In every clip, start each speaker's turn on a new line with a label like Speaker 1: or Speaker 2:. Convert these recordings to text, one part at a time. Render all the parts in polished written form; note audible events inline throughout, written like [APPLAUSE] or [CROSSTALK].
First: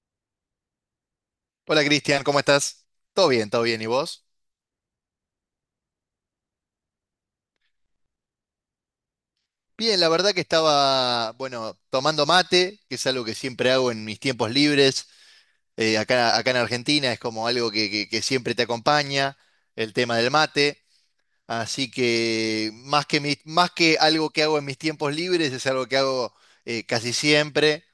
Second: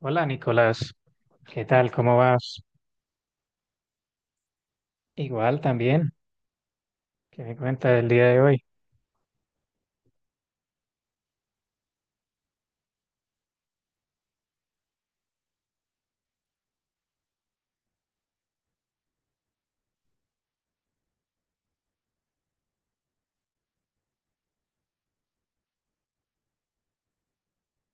Speaker 1: Hola Nicolás, ¿qué
Speaker 2: Hola
Speaker 1: tal? ¿Cómo
Speaker 2: Cristian, ¿cómo
Speaker 1: vas?
Speaker 2: estás? Todo bien, todo bien. ¿Y vos?
Speaker 1: Igual también, ¿qué me cuenta del día de hoy?
Speaker 2: Bien, la verdad que estaba, bueno, tomando mate, que es algo que siempre hago en mis tiempos libres. Acá en Argentina es como algo que siempre te acompaña, el tema del mate. Así que más que algo que hago en mis tiempos libres, es algo que hago casi siempre.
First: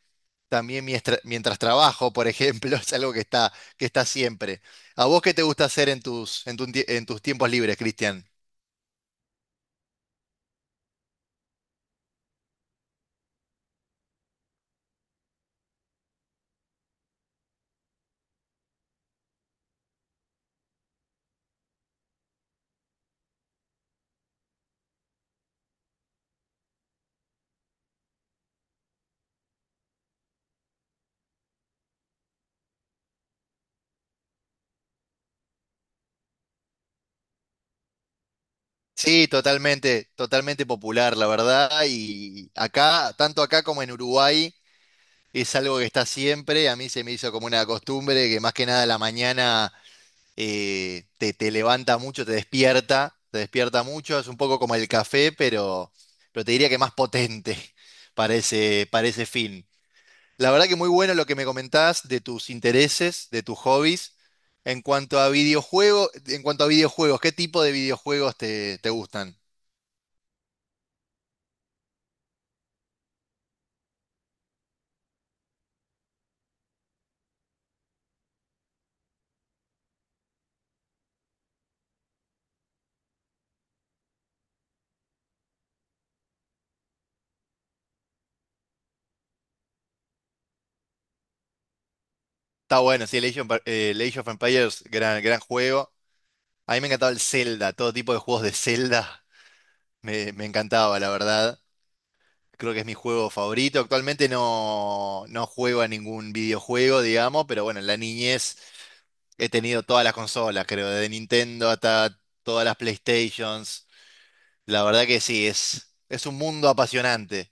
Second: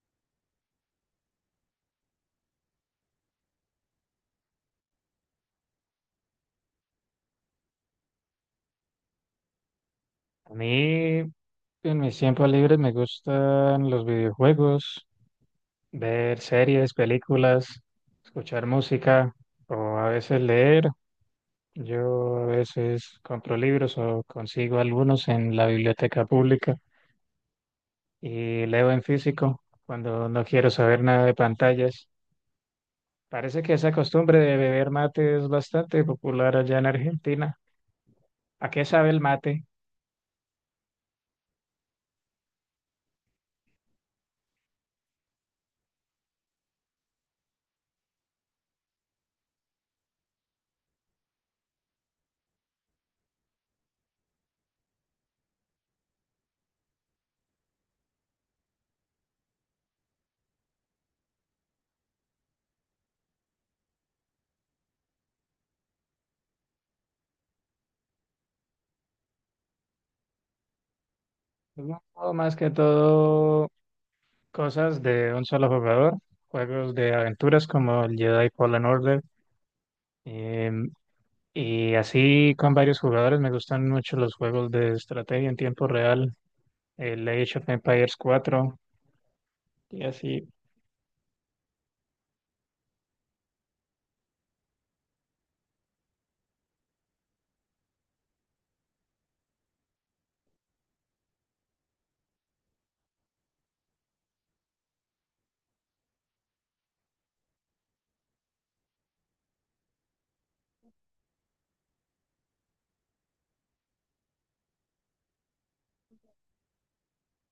Speaker 2: También mientras trabajo, por ejemplo, [LAUGHS] es algo que está siempre. ¿A vos qué te gusta hacer en tus tiempos libres, Cristian?
Speaker 1: A mí en mis tiempos libres me gustan los videojuegos, ver series, películas, escuchar música o a veces leer. Yo a veces compro libros o consigo algunos en la biblioteca pública y leo en físico cuando no quiero saber nada de pantallas. Parece que esa costumbre de beber mate es bastante popular allá en Argentina. ¿A qué sabe el
Speaker 2: Sí,
Speaker 1: mate?
Speaker 2: totalmente, totalmente popular, la verdad. Y acá, tanto acá como en Uruguay, es algo que está siempre. A mí se me hizo como una costumbre que más que nada a la mañana te levanta mucho, te despierta mucho. Es un poco como el café, pero te diría que más potente [LAUGHS] para ese fin. La verdad que muy bueno lo que me comentás de tus intereses, de tus hobbies. En cuanto a videojuegos, ¿qué tipo de videojuegos te gustan?
Speaker 1: Es un juego más que todo cosas de un solo jugador, juegos de aventuras como el Jedi Fallen Order, em, y así con varios jugadores. Me gustan mucho los juegos de estrategia en tiempo real, el Age of Empires 4 y así.
Speaker 2: Está bueno, sí, el el Age of Empires, gran, gran juego. A mí me encantaba el Zelda, todo tipo de juegos de Zelda [LAUGHS] me encantaba, la verdad. Creo que es mi juego favorito. Actualmente no juego a ningún videojuego, digamos, pero bueno, en la niñez he tenido todas las consolas, creo, desde Nintendo hasta todas las PlayStations. La verdad que sí, es un mundo apasionante.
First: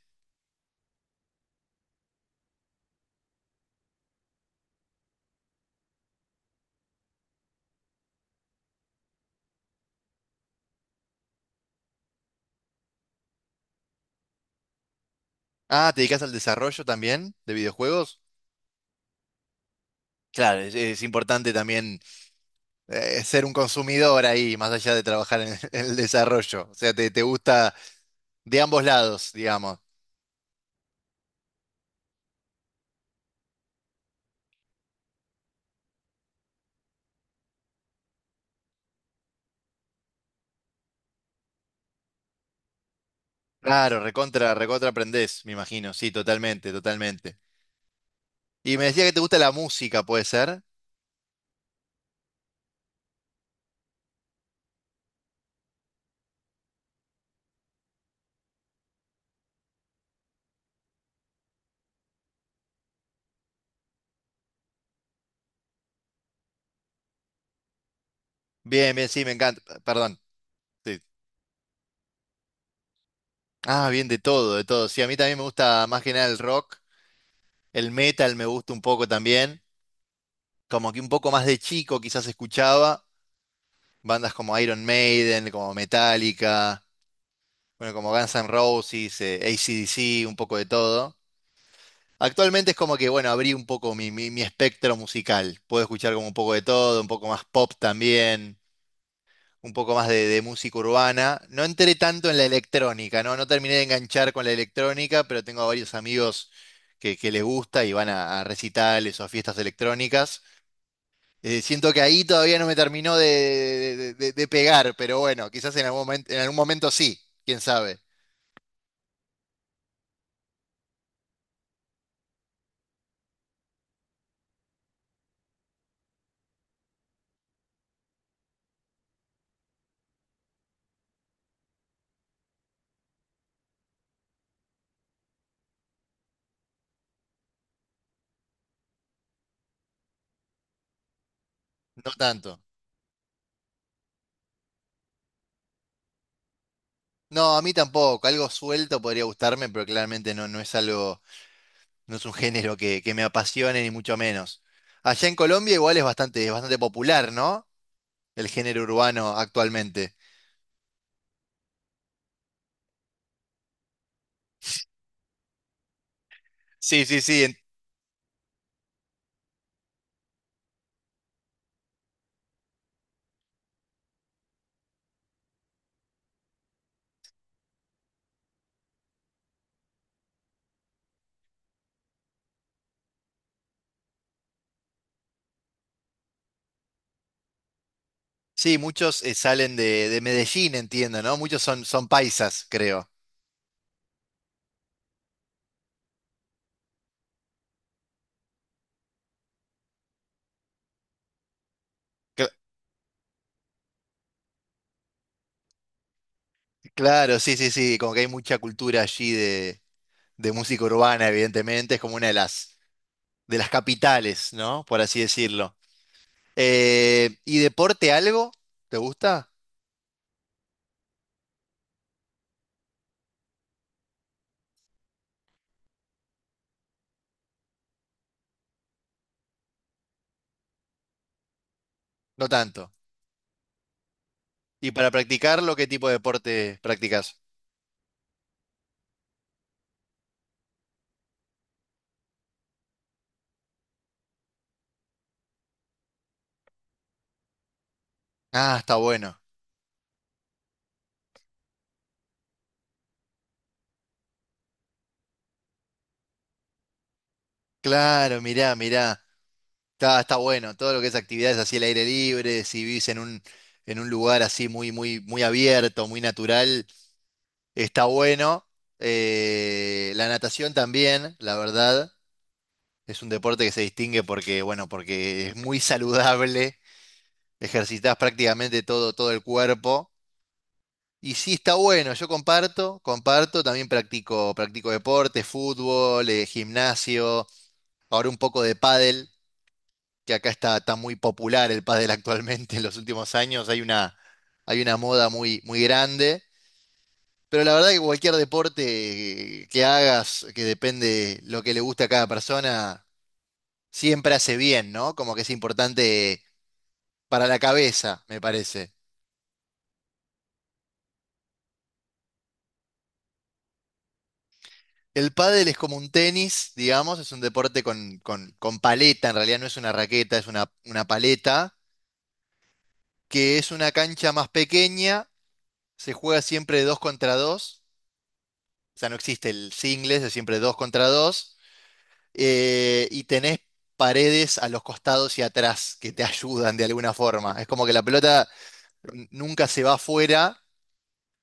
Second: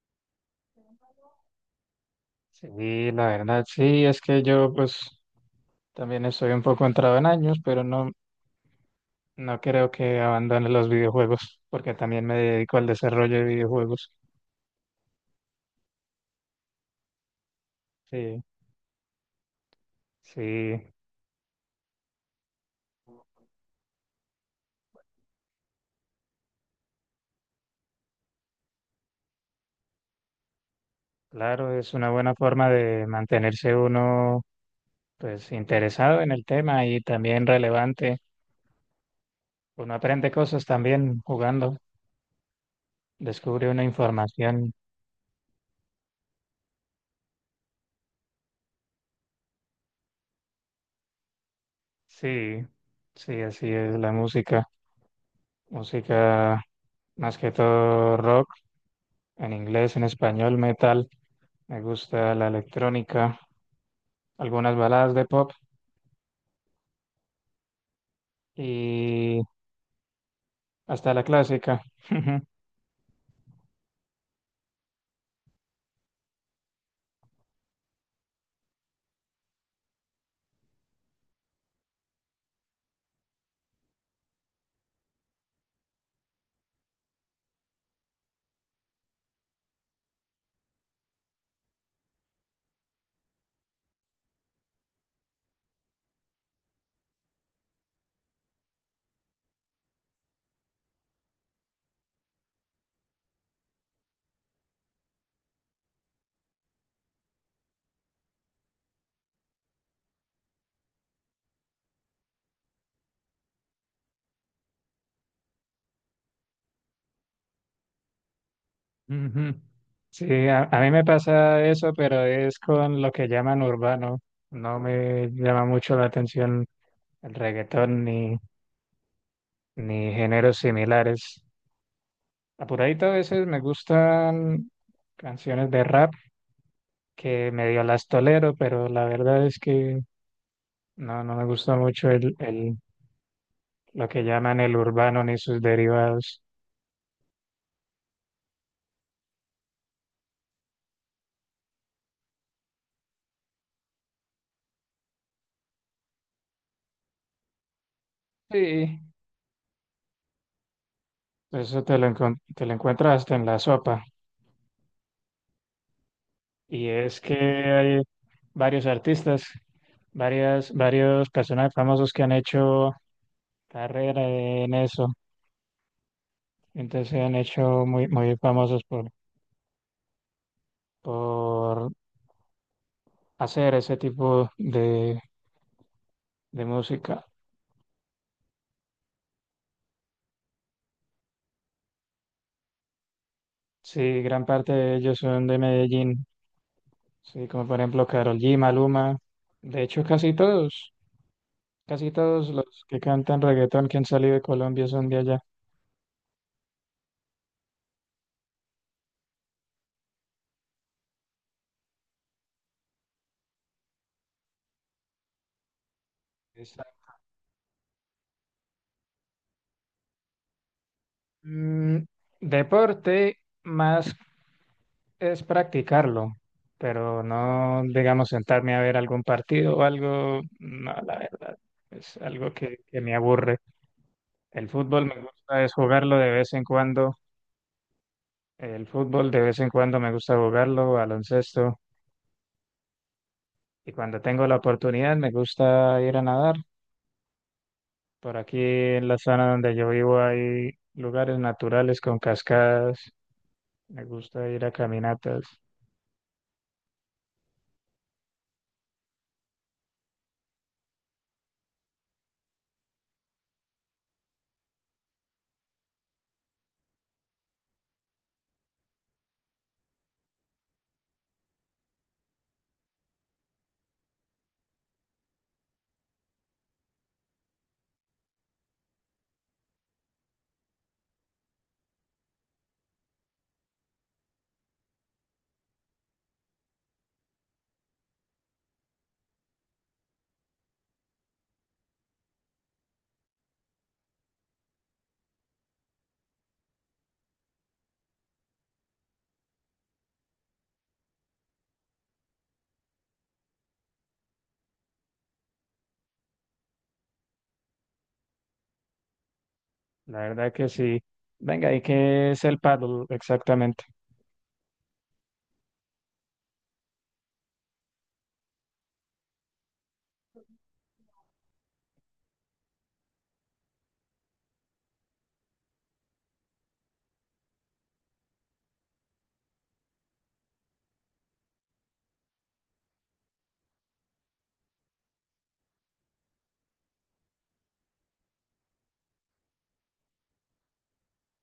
Speaker 1: Sí, la verdad, sí, es que yo pues también estoy un poco entrado en años, pero no, no creo que abandone los videojuegos, porque también me dedico al desarrollo de videojuegos.
Speaker 2: Ah, ¿te dedicas al desarrollo también de videojuegos?
Speaker 1: Sí,
Speaker 2: Claro, es,
Speaker 1: sí.
Speaker 2: es importante también ser un consumidor ahí, más allá de trabajar en, [LAUGHS] en el desarrollo. O sea, te gusta de ambos lados, digamos.
Speaker 1: Claro, es una buena forma de mantenerse uno pues interesado en el tema y también relevante. Uno aprende cosas también jugando, descubre una
Speaker 2: Claro, recontra,
Speaker 1: información.
Speaker 2: recontra aprendés, me imagino. Sí, totalmente, totalmente. Y me decía que te gusta la música, ¿puede ser?
Speaker 1: Sí, sí, así es la música. Música más que todo rock, en inglés, en español, metal. Me gusta la electrónica, algunas baladas de pop
Speaker 2: Bien, bien, sí, me
Speaker 1: y
Speaker 2: encanta. Perdón. Sí.
Speaker 1: hasta la clásica. [LAUGHS]
Speaker 2: Ah, bien, de todo, de todo. Sí, a mí también me gusta más que nada el rock. El metal me gusta un poco también. Como que un poco más de chico quizás escuchaba. Bandas como Iron Maiden, como Metallica, bueno, como Guns N' Roses, AC/DC, un poco de todo. Actualmente es como que, bueno, abrí un poco mi espectro musical. Puedo escuchar como un poco de todo, un poco más pop también, un poco más de música urbana. No entré tanto en la electrónica, ¿no? No terminé de enganchar con la electrónica, pero tengo a varios amigos que les gusta y van a recitales o a fiestas electrónicas. Siento que ahí todavía no me terminó de pegar, pero bueno, quizás en algún momento sí, quién sabe,
Speaker 1: Ujú. Sí, a mí me pasa eso, pero es con lo que llaman urbano. No me llama mucho la atención el reggaetón ni géneros similares. Apuradito a veces me gustan canciones de rap que medio las tolero, pero la verdad es que no, no me gusta mucho
Speaker 2: no tanto.
Speaker 1: lo que llaman el urbano ni sus derivados.
Speaker 2: No, a mí tampoco, algo suelto podría gustarme, pero claramente no es algo. No es un género que me apasione, ni mucho menos. Allá en Colombia igual es bastante popular, ¿no? El género
Speaker 1: Sí,
Speaker 2: urbano actualmente.
Speaker 1: eso te lo encuentras hasta en la sopa. Y
Speaker 2: Sí,
Speaker 1: es
Speaker 2: sí,
Speaker 1: que
Speaker 2: sí.
Speaker 1: hay varios artistas, varias, varios personajes famosos que han hecho carrera en eso. Entonces se han hecho muy, muy famosos por hacer ese tipo de música.
Speaker 2: Sí, muchos salen de Medellín, entiendo, ¿no? Muchos son paisas, creo.
Speaker 1: Sí, gran parte de ellos son de Medellín. Sí, como por ejemplo Karol G, Maluma. De hecho, casi todos
Speaker 2: Cl-
Speaker 1: los que cantan reggaetón que han salido de Colombia son de allá.
Speaker 2: claro, sí, sí, sí. Como que hay mucha cultura allí de música urbana, evidentemente. Es como una de las capitales, ¿no? Por así decirlo.
Speaker 1: Está-
Speaker 2: ¿Y deporte algo? ¿Te gusta?
Speaker 1: Mm, deporte más es practicarlo, pero no, digamos, sentarme a ver algún partido o algo, no, la verdad, es
Speaker 2: No
Speaker 1: algo que,
Speaker 2: tanto.
Speaker 1: que me aburre. El
Speaker 2: ¿Y
Speaker 1: fútbol
Speaker 2: para
Speaker 1: me gusta es
Speaker 2: practicarlo, qué tipo de
Speaker 1: jugarlo de vez en
Speaker 2: deporte
Speaker 1: cuando,
Speaker 2: practicas?
Speaker 1: el fútbol de vez en cuando me gusta jugarlo, baloncesto, y cuando tengo la oportunidad me gusta ir a nadar. Por aquí
Speaker 2: Ah, está
Speaker 1: en la
Speaker 2: bueno.
Speaker 1: zona donde yo vivo hay lugares naturales con cascadas, me gusta ir a caminatas,
Speaker 2: Claro, mirá, mirá. Está bueno. Todo lo que es actividades así al aire libre, si vivís en un lugar así muy, muy, muy abierto, muy natural, está bueno. La natación también, la verdad, es un deporte que se distingue porque, bueno, porque es muy saludable. Ejercitás prácticamente todo, todo el cuerpo. Y sí, está bueno. Yo comparto, comparto. También practico deporte, fútbol, gimnasio. Ahora un poco de pádel. Que acá está muy popular el pádel actualmente en los últimos años. Hay una moda muy, muy grande. Pero la verdad que cualquier deporte que hagas, que depende lo que le guste a cada persona, siempre hace bien, ¿no? Como que es importante para la cabeza, me parece.
Speaker 1: la verdad que sí. Venga, ¿y qué es el paddle exactamente?
Speaker 2: El pádel es como un tenis, digamos, es un deporte con paleta, en realidad no es una raqueta, es una paleta, que es una cancha más pequeña, se juega siempre dos contra dos. O sea, no existe el singles, es siempre dos contra dos. Y tenés paredes a los costados y atrás que te [LAUGHS] ayudan de alguna forma. Es como que la pelota nunca se va afuera,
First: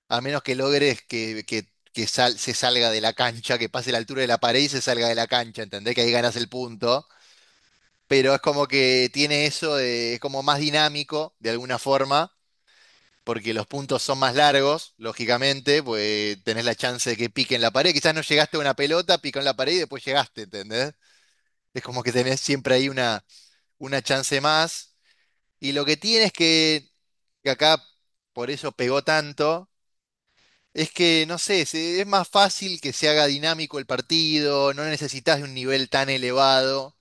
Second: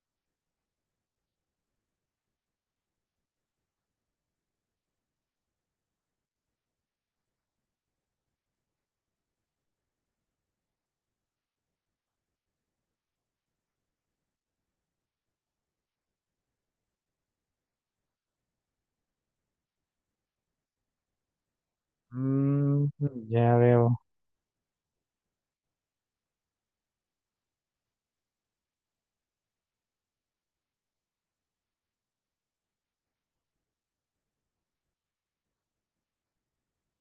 Speaker 2: a menos que logres se salga de la cancha, que pase la altura de la pared y se salga de la cancha, ¿entendés? Que ahí ganas el punto. Pero es como que tiene eso, es como más dinámico de alguna forma. Porque los puntos son más largos, lógicamente, pues tenés la chance de que pique en la pared. Quizás no llegaste a una pelota, picó en la pared y después llegaste, ¿entendés? Es como que tenés siempre ahí
Speaker 1: Mm,
Speaker 2: una,
Speaker 1: ya veo.
Speaker 2: una chance más. Y lo que tiene es que acá por eso pegó tanto, es que, no sé, es más fácil que se haga dinámico el partido, no necesitas de un nivel tan elevado,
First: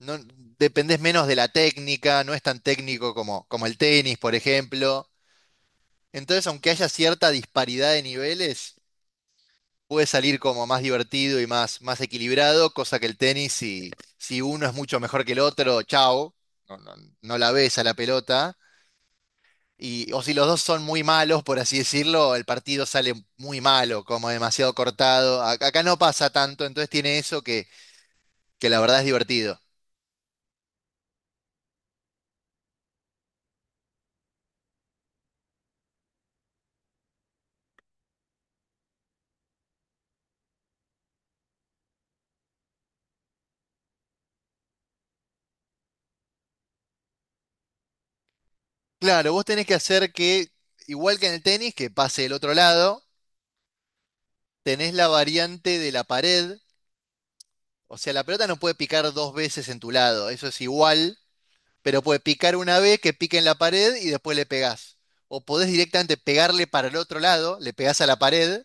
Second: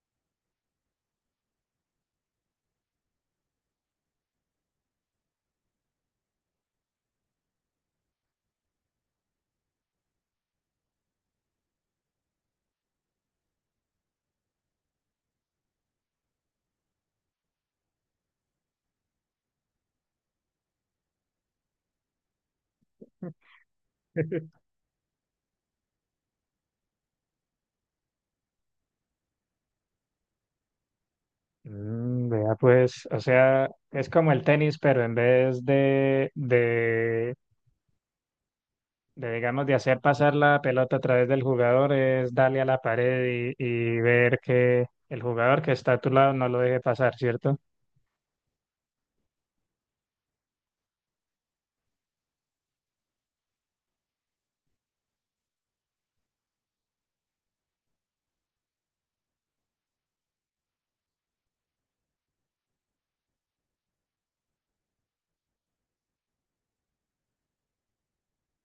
Speaker 2: no, dependés menos de la técnica, no es tan técnico como el tenis, por ejemplo. Entonces, aunque haya cierta disparidad de niveles, puede salir como más divertido y más, más equilibrado, cosa que el tenis, si uno es mucho mejor que el otro, chao, no, no- no la ves a la pelota. Y, o si los dos son muy malos, por así decirlo, el partido sale muy malo, como
Speaker 1: [LAUGHS]
Speaker 2: demasiado cortado. Acá no pasa tanto, entonces tiene eso que la verdad es divertido.
Speaker 1: Vea, pues, o sea, es como el tenis, pero en vez digamos, de hacer pasar la pelota a través del jugador, es darle a la pared y ver que el jugador que está a tu lado no lo deje pasar, ¿cierto?
Speaker 2: Claro, vos tenés que hacer que, igual que en el tenis, que pase el otro lado, tenés la variante de la pared. O sea, la pelota no puede picar dos veces en tu lado, eso es igual, pero puede picar una vez que pique en la pared y después le pegás. O podés directamente pegarle para el otro lado, le pegás a la pared,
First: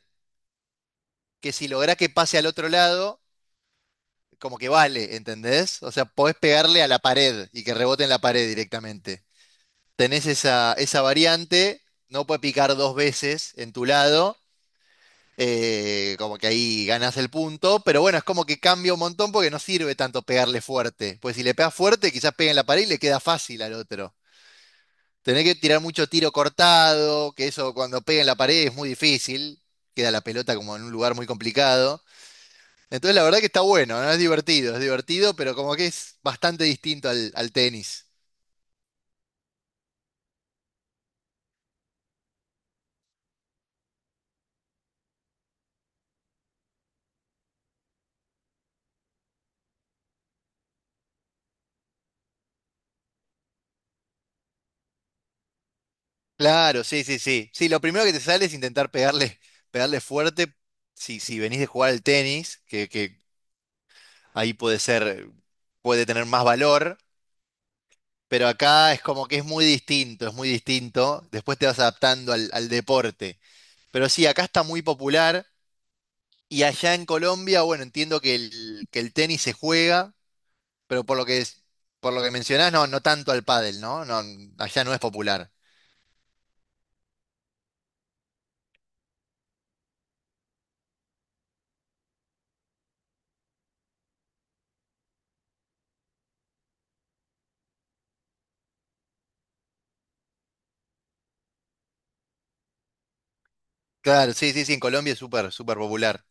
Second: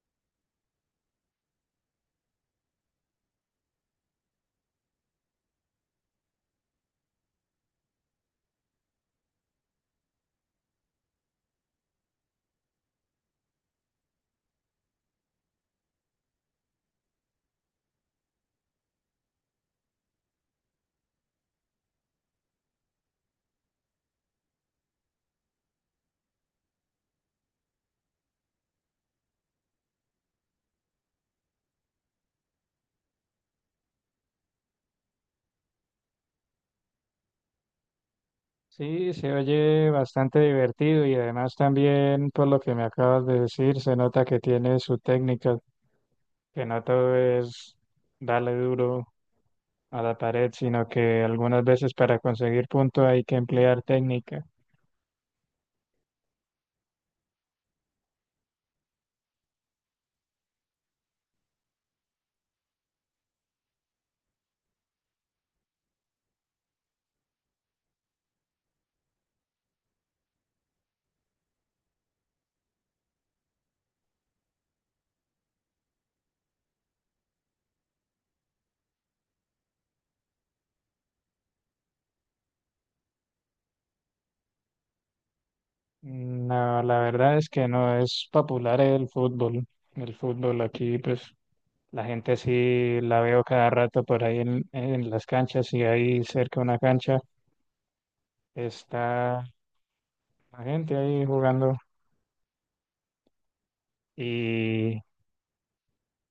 Speaker 2: que si lográs que pase al otro lado, como que vale, ¿entendés? O sea, podés pegarle a la pared y que rebote en la pared directamente. Tenés esa variante, no puede picar dos veces en tu lado. Como que ahí ganas el punto, pero bueno, es como que cambia un montón porque no sirve tanto pegarle fuerte. Pues si le pegas fuerte, quizás pega en la pared y le queda fácil al otro. Tenés que tirar mucho tiro cortado, que eso cuando pega en la pared es muy difícil, queda la pelota como en un lugar muy complicado. Entonces la verdad que está bueno, ¿no? Es divertido, pero como que es bastante distinto al tenis.
Speaker 1: Sí, se oye bastante divertido y además también, por lo que me acabas de decir, se nota que tiene su técnica, que no todo es darle duro, a la pared, sino que algunas veces para conseguir punto hay que emplear técnica.
Speaker 2: Claro, sí, sí, sí. Sí, lo primero que te sale es intentar pegarle fuerte si venís de jugar al tenis, que ahí puede ser, puede tener más valor, pero acá es como que es muy distinto, es muy distinto. Después te vas adaptando al deporte. Pero sí, acá está muy popular y allá en Colombia, bueno, entiendo que el tenis se juega, pero por lo que es, por lo que mencionás, no tanto al pádel, ¿no? No, allá no es popular.
Speaker 1: No, la verdad es que no es popular el fútbol. El fútbol aquí, pues la gente sí la veo cada rato por ahí en las canchas y ahí cerca de una cancha está la gente ahí jugando
Speaker 2: Claro, sí, sí, sí, en
Speaker 1: y
Speaker 2: Colombia es súper, súper popular.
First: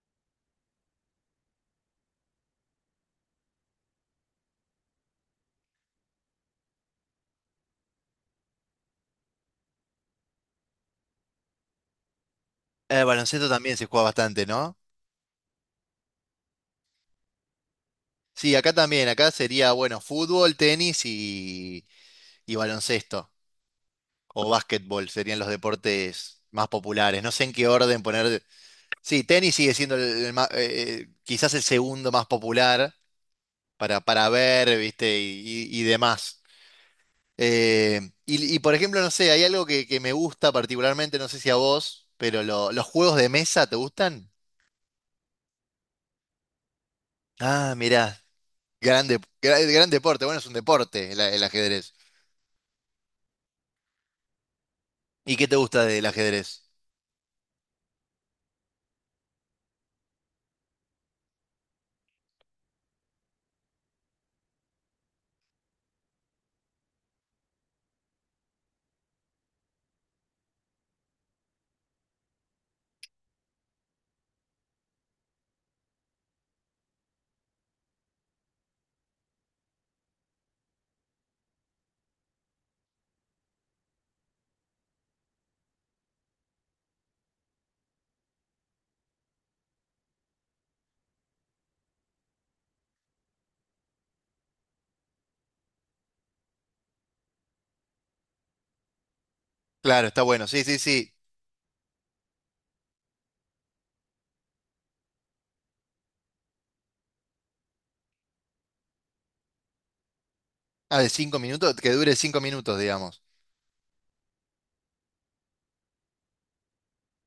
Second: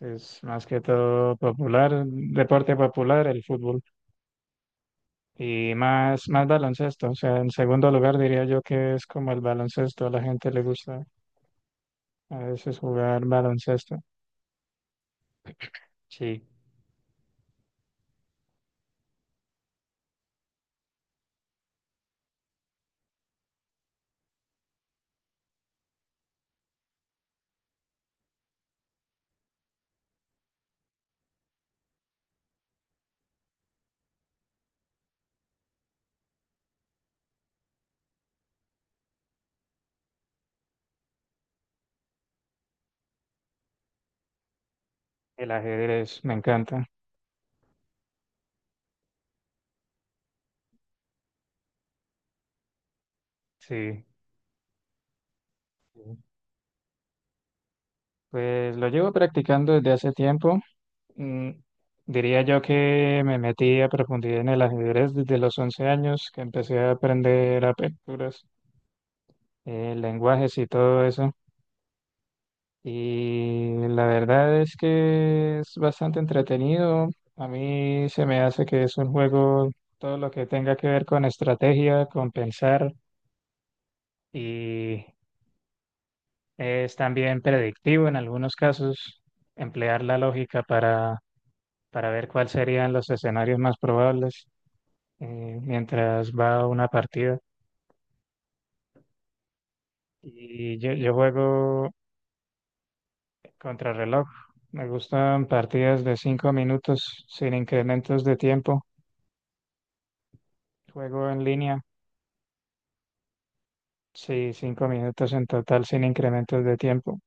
Speaker 1: es más que todo popular, deporte popular el fútbol. Y más baloncesto, o sea, en segundo lugar diría yo que es como el baloncesto, a la gente le gusta. A veces
Speaker 2: El
Speaker 1: jugar
Speaker 2: baloncesto también se
Speaker 1: baloncesto.
Speaker 2: juega bastante, ¿no?
Speaker 1: Sí,
Speaker 2: Sí, acá también, acá sería, bueno, fútbol, tenis y baloncesto o básquetbol serían los deportes más populares. No sé en qué orden poner. Sí, tenis sigue siendo quizás el segundo más popular para ver, ¿viste? Y demás. Eh, por ejemplo, no sé, hay algo que me gusta particularmente, no sé si a vos, pero los juegos de mesa, ¿te gustan?
Speaker 1: el ajedrez me encanta.
Speaker 2: Ah, mirá, gran deporte. Bueno, es un deporte el ajedrez.
Speaker 1: Sí.
Speaker 2: ¿Y qué te gusta del
Speaker 1: sí.
Speaker 2: ajedrez?
Speaker 1: Pues lo llevo practicando desde hace tiempo. Mm, diría yo que me metí a profundidad en el ajedrez desde los 11 años, que empecé a aprender aperturas, lenguajes y todo eso. Y la verdad es que es bastante entretenido. A mí se me hace que es un juego, todo lo que tenga que ver con estrategia, con pensar. Y es también predictivo en algunos casos emplear la lógica para ver cuáles serían los escenarios más probables mientras va una partida.
Speaker 2: Claro, está bueno, sí,
Speaker 1: Y
Speaker 2: sí,
Speaker 1: yo
Speaker 2: sí.
Speaker 1: juego contrarreloj. Me gustan partidas de 5 minutos sin incrementos de tiempo.
Speaker 2: Ah, de
Speaker 1: Juego
Speaker 2: cinco
Speaker 1: en
Speaker 2: minutos,
Speaker 1: línea,
Speaker 2: que dure 5 minutos, digamos.
Speaker 1: sí, 5 minutos en total sin incrementos de tiempo.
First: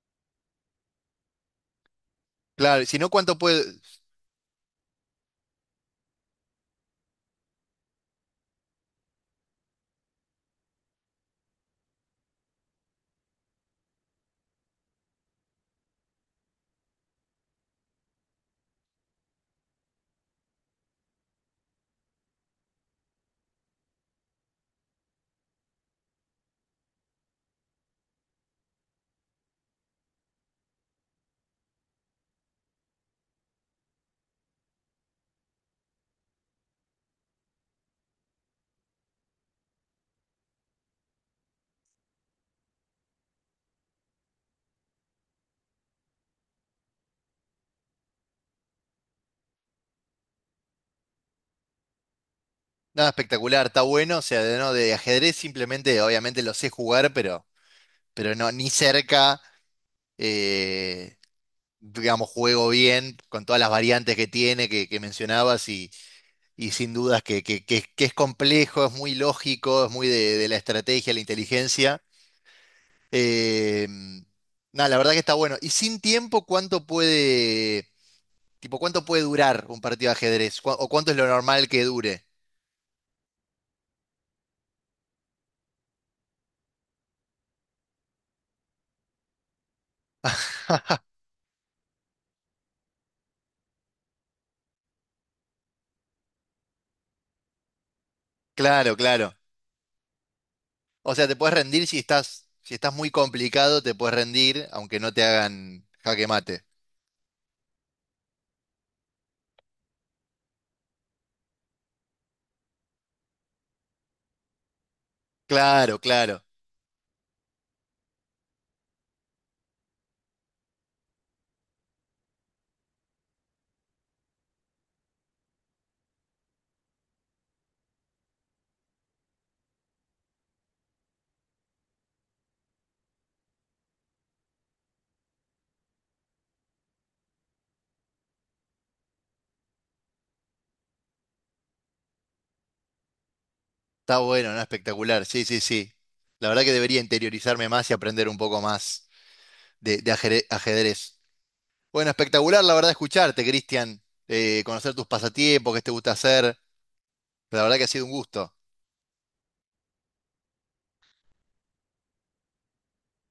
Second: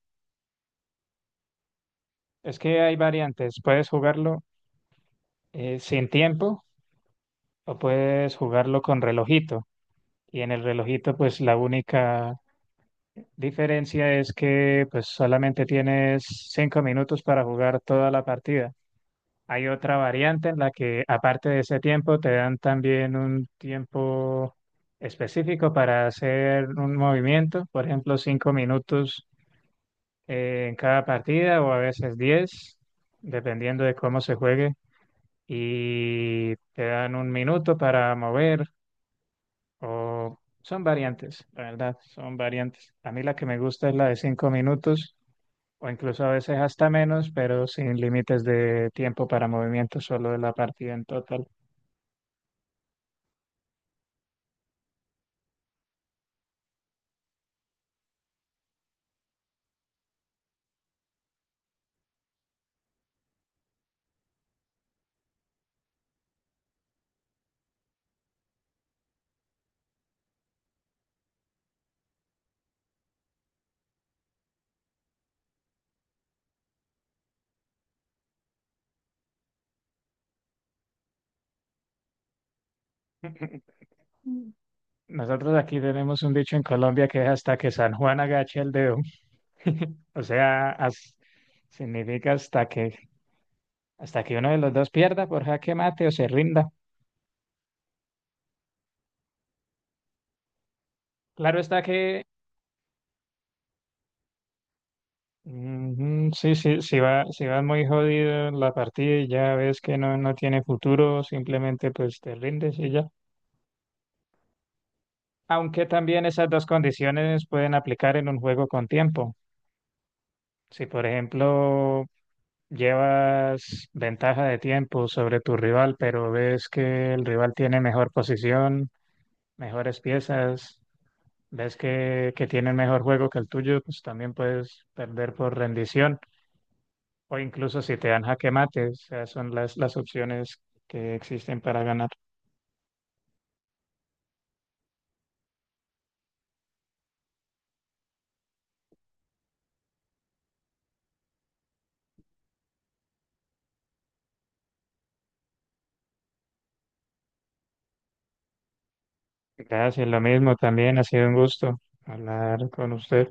Speaker 1: Es que
Speaker 2: Claro, y
Speaker 1: hay
Speaker 2: si no, ¿cuánto
Speaker 1: variantes.
Speaker 2: puede?
Speaker 1: Puedes jugarlo sin tiempo o puedes jugarlo con relojito. Y en el relojito, pues la única diferencia es que pues solamente tienes 5 minutos para jugar toda la partida. Hay otra variante en la que, aparte de ese tiempo, te dan también un tiempo específico para hacer un movimiento, por ejemplo, 5 minutos en cada partida o a veces 10, dependiendo de cómo se juegue. Y te dan 1 minuto para mover. O son variantes, la verdad, son variantes. A mí la que me gusta es la de 5 minutos o incluso a veces hasta menos, pero sin límites de tiempo para movimiento, solo de la partida en total.
Speaker 2: Nada espectacular, está bueno, o sea, de, no, de ajedrez simplemente, obviamente lo sé jugar, pero no, ni cerca, eh, digamos, juego bien con todas las variantes que tiene, que mencionabas, y sin dudas que es complejo, es muy lógico, es muy de la estrategia, la inteligencia. Eh, Nada, la verdad que está bueno. Y sin tiempo, ¿cuánto puede, tipo, cuánto puede durar un partido de ajedrez? ¿O cuánto es lo normal que dure?
Speaker 1: Nosotros aquí tenemos un dicho en Colombia que es hasta que San Juan agache el dedo. [LAUGHS] O sea, significa hasta que uno de los dos pierda por jaque mate o se rinda.
Speaker 2: Claro, claro. O sea, te puedes
Speaker 1: Claro está
Speaker 2: rendir si
Speaker 1: que.
Speaker 2: estás, si estás muy complicado, te puedes rendir, aunque no te hagan jaque
Speaker 1: Ujú. Sí,
Speaker 2: mate.
Speaker 1: sí, si va muy jodida la partida y ya ves que no, no tiene futuro, simplemente pues te rindes y ya. Aunque
Speaker 2: Claro,
Speaker 1: también
Speaker 2: claro.
Speaker 1: esas dos condiciones pueden aplicar en un juego con tiempo. Si por ejemplo llevas ventaja de tiempo sobre tu rival, pero ves que el rival tiene mejor posición, mejores piezas, ves que tiene mejor juego que el tuyo, pues también puedes perder por rendición. O incluso si te dan jaque mate, o sea, son las opciones que existen para ganar.
Speaker 2: Está bueno, ¿no? Espectacular. Sí, sí, sí. La verdad que debería interiorizarme más y aprender un poco más de ajedrez. Bueno, espectacular, la verdad, escucharte, Cristian. Conocer tus pasatiempos, qué te gusta hacer. La verdad que ha sido un gusto.
Speaker 1: Gracias, lo mismo también, ha sido un gusto hablar con usted.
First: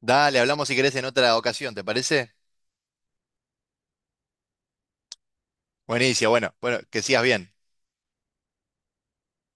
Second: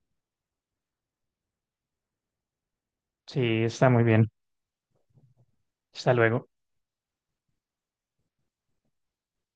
Speaker 2: Dale, hablamos si querés en otra ocasión, ¿te parece?
Speaker 1: Sí, está muy bien. Hasta
Speaker 2: Buenísimo,
Speaker 1: luego.
Speaker 2: bueno, bueno, que sigas bien.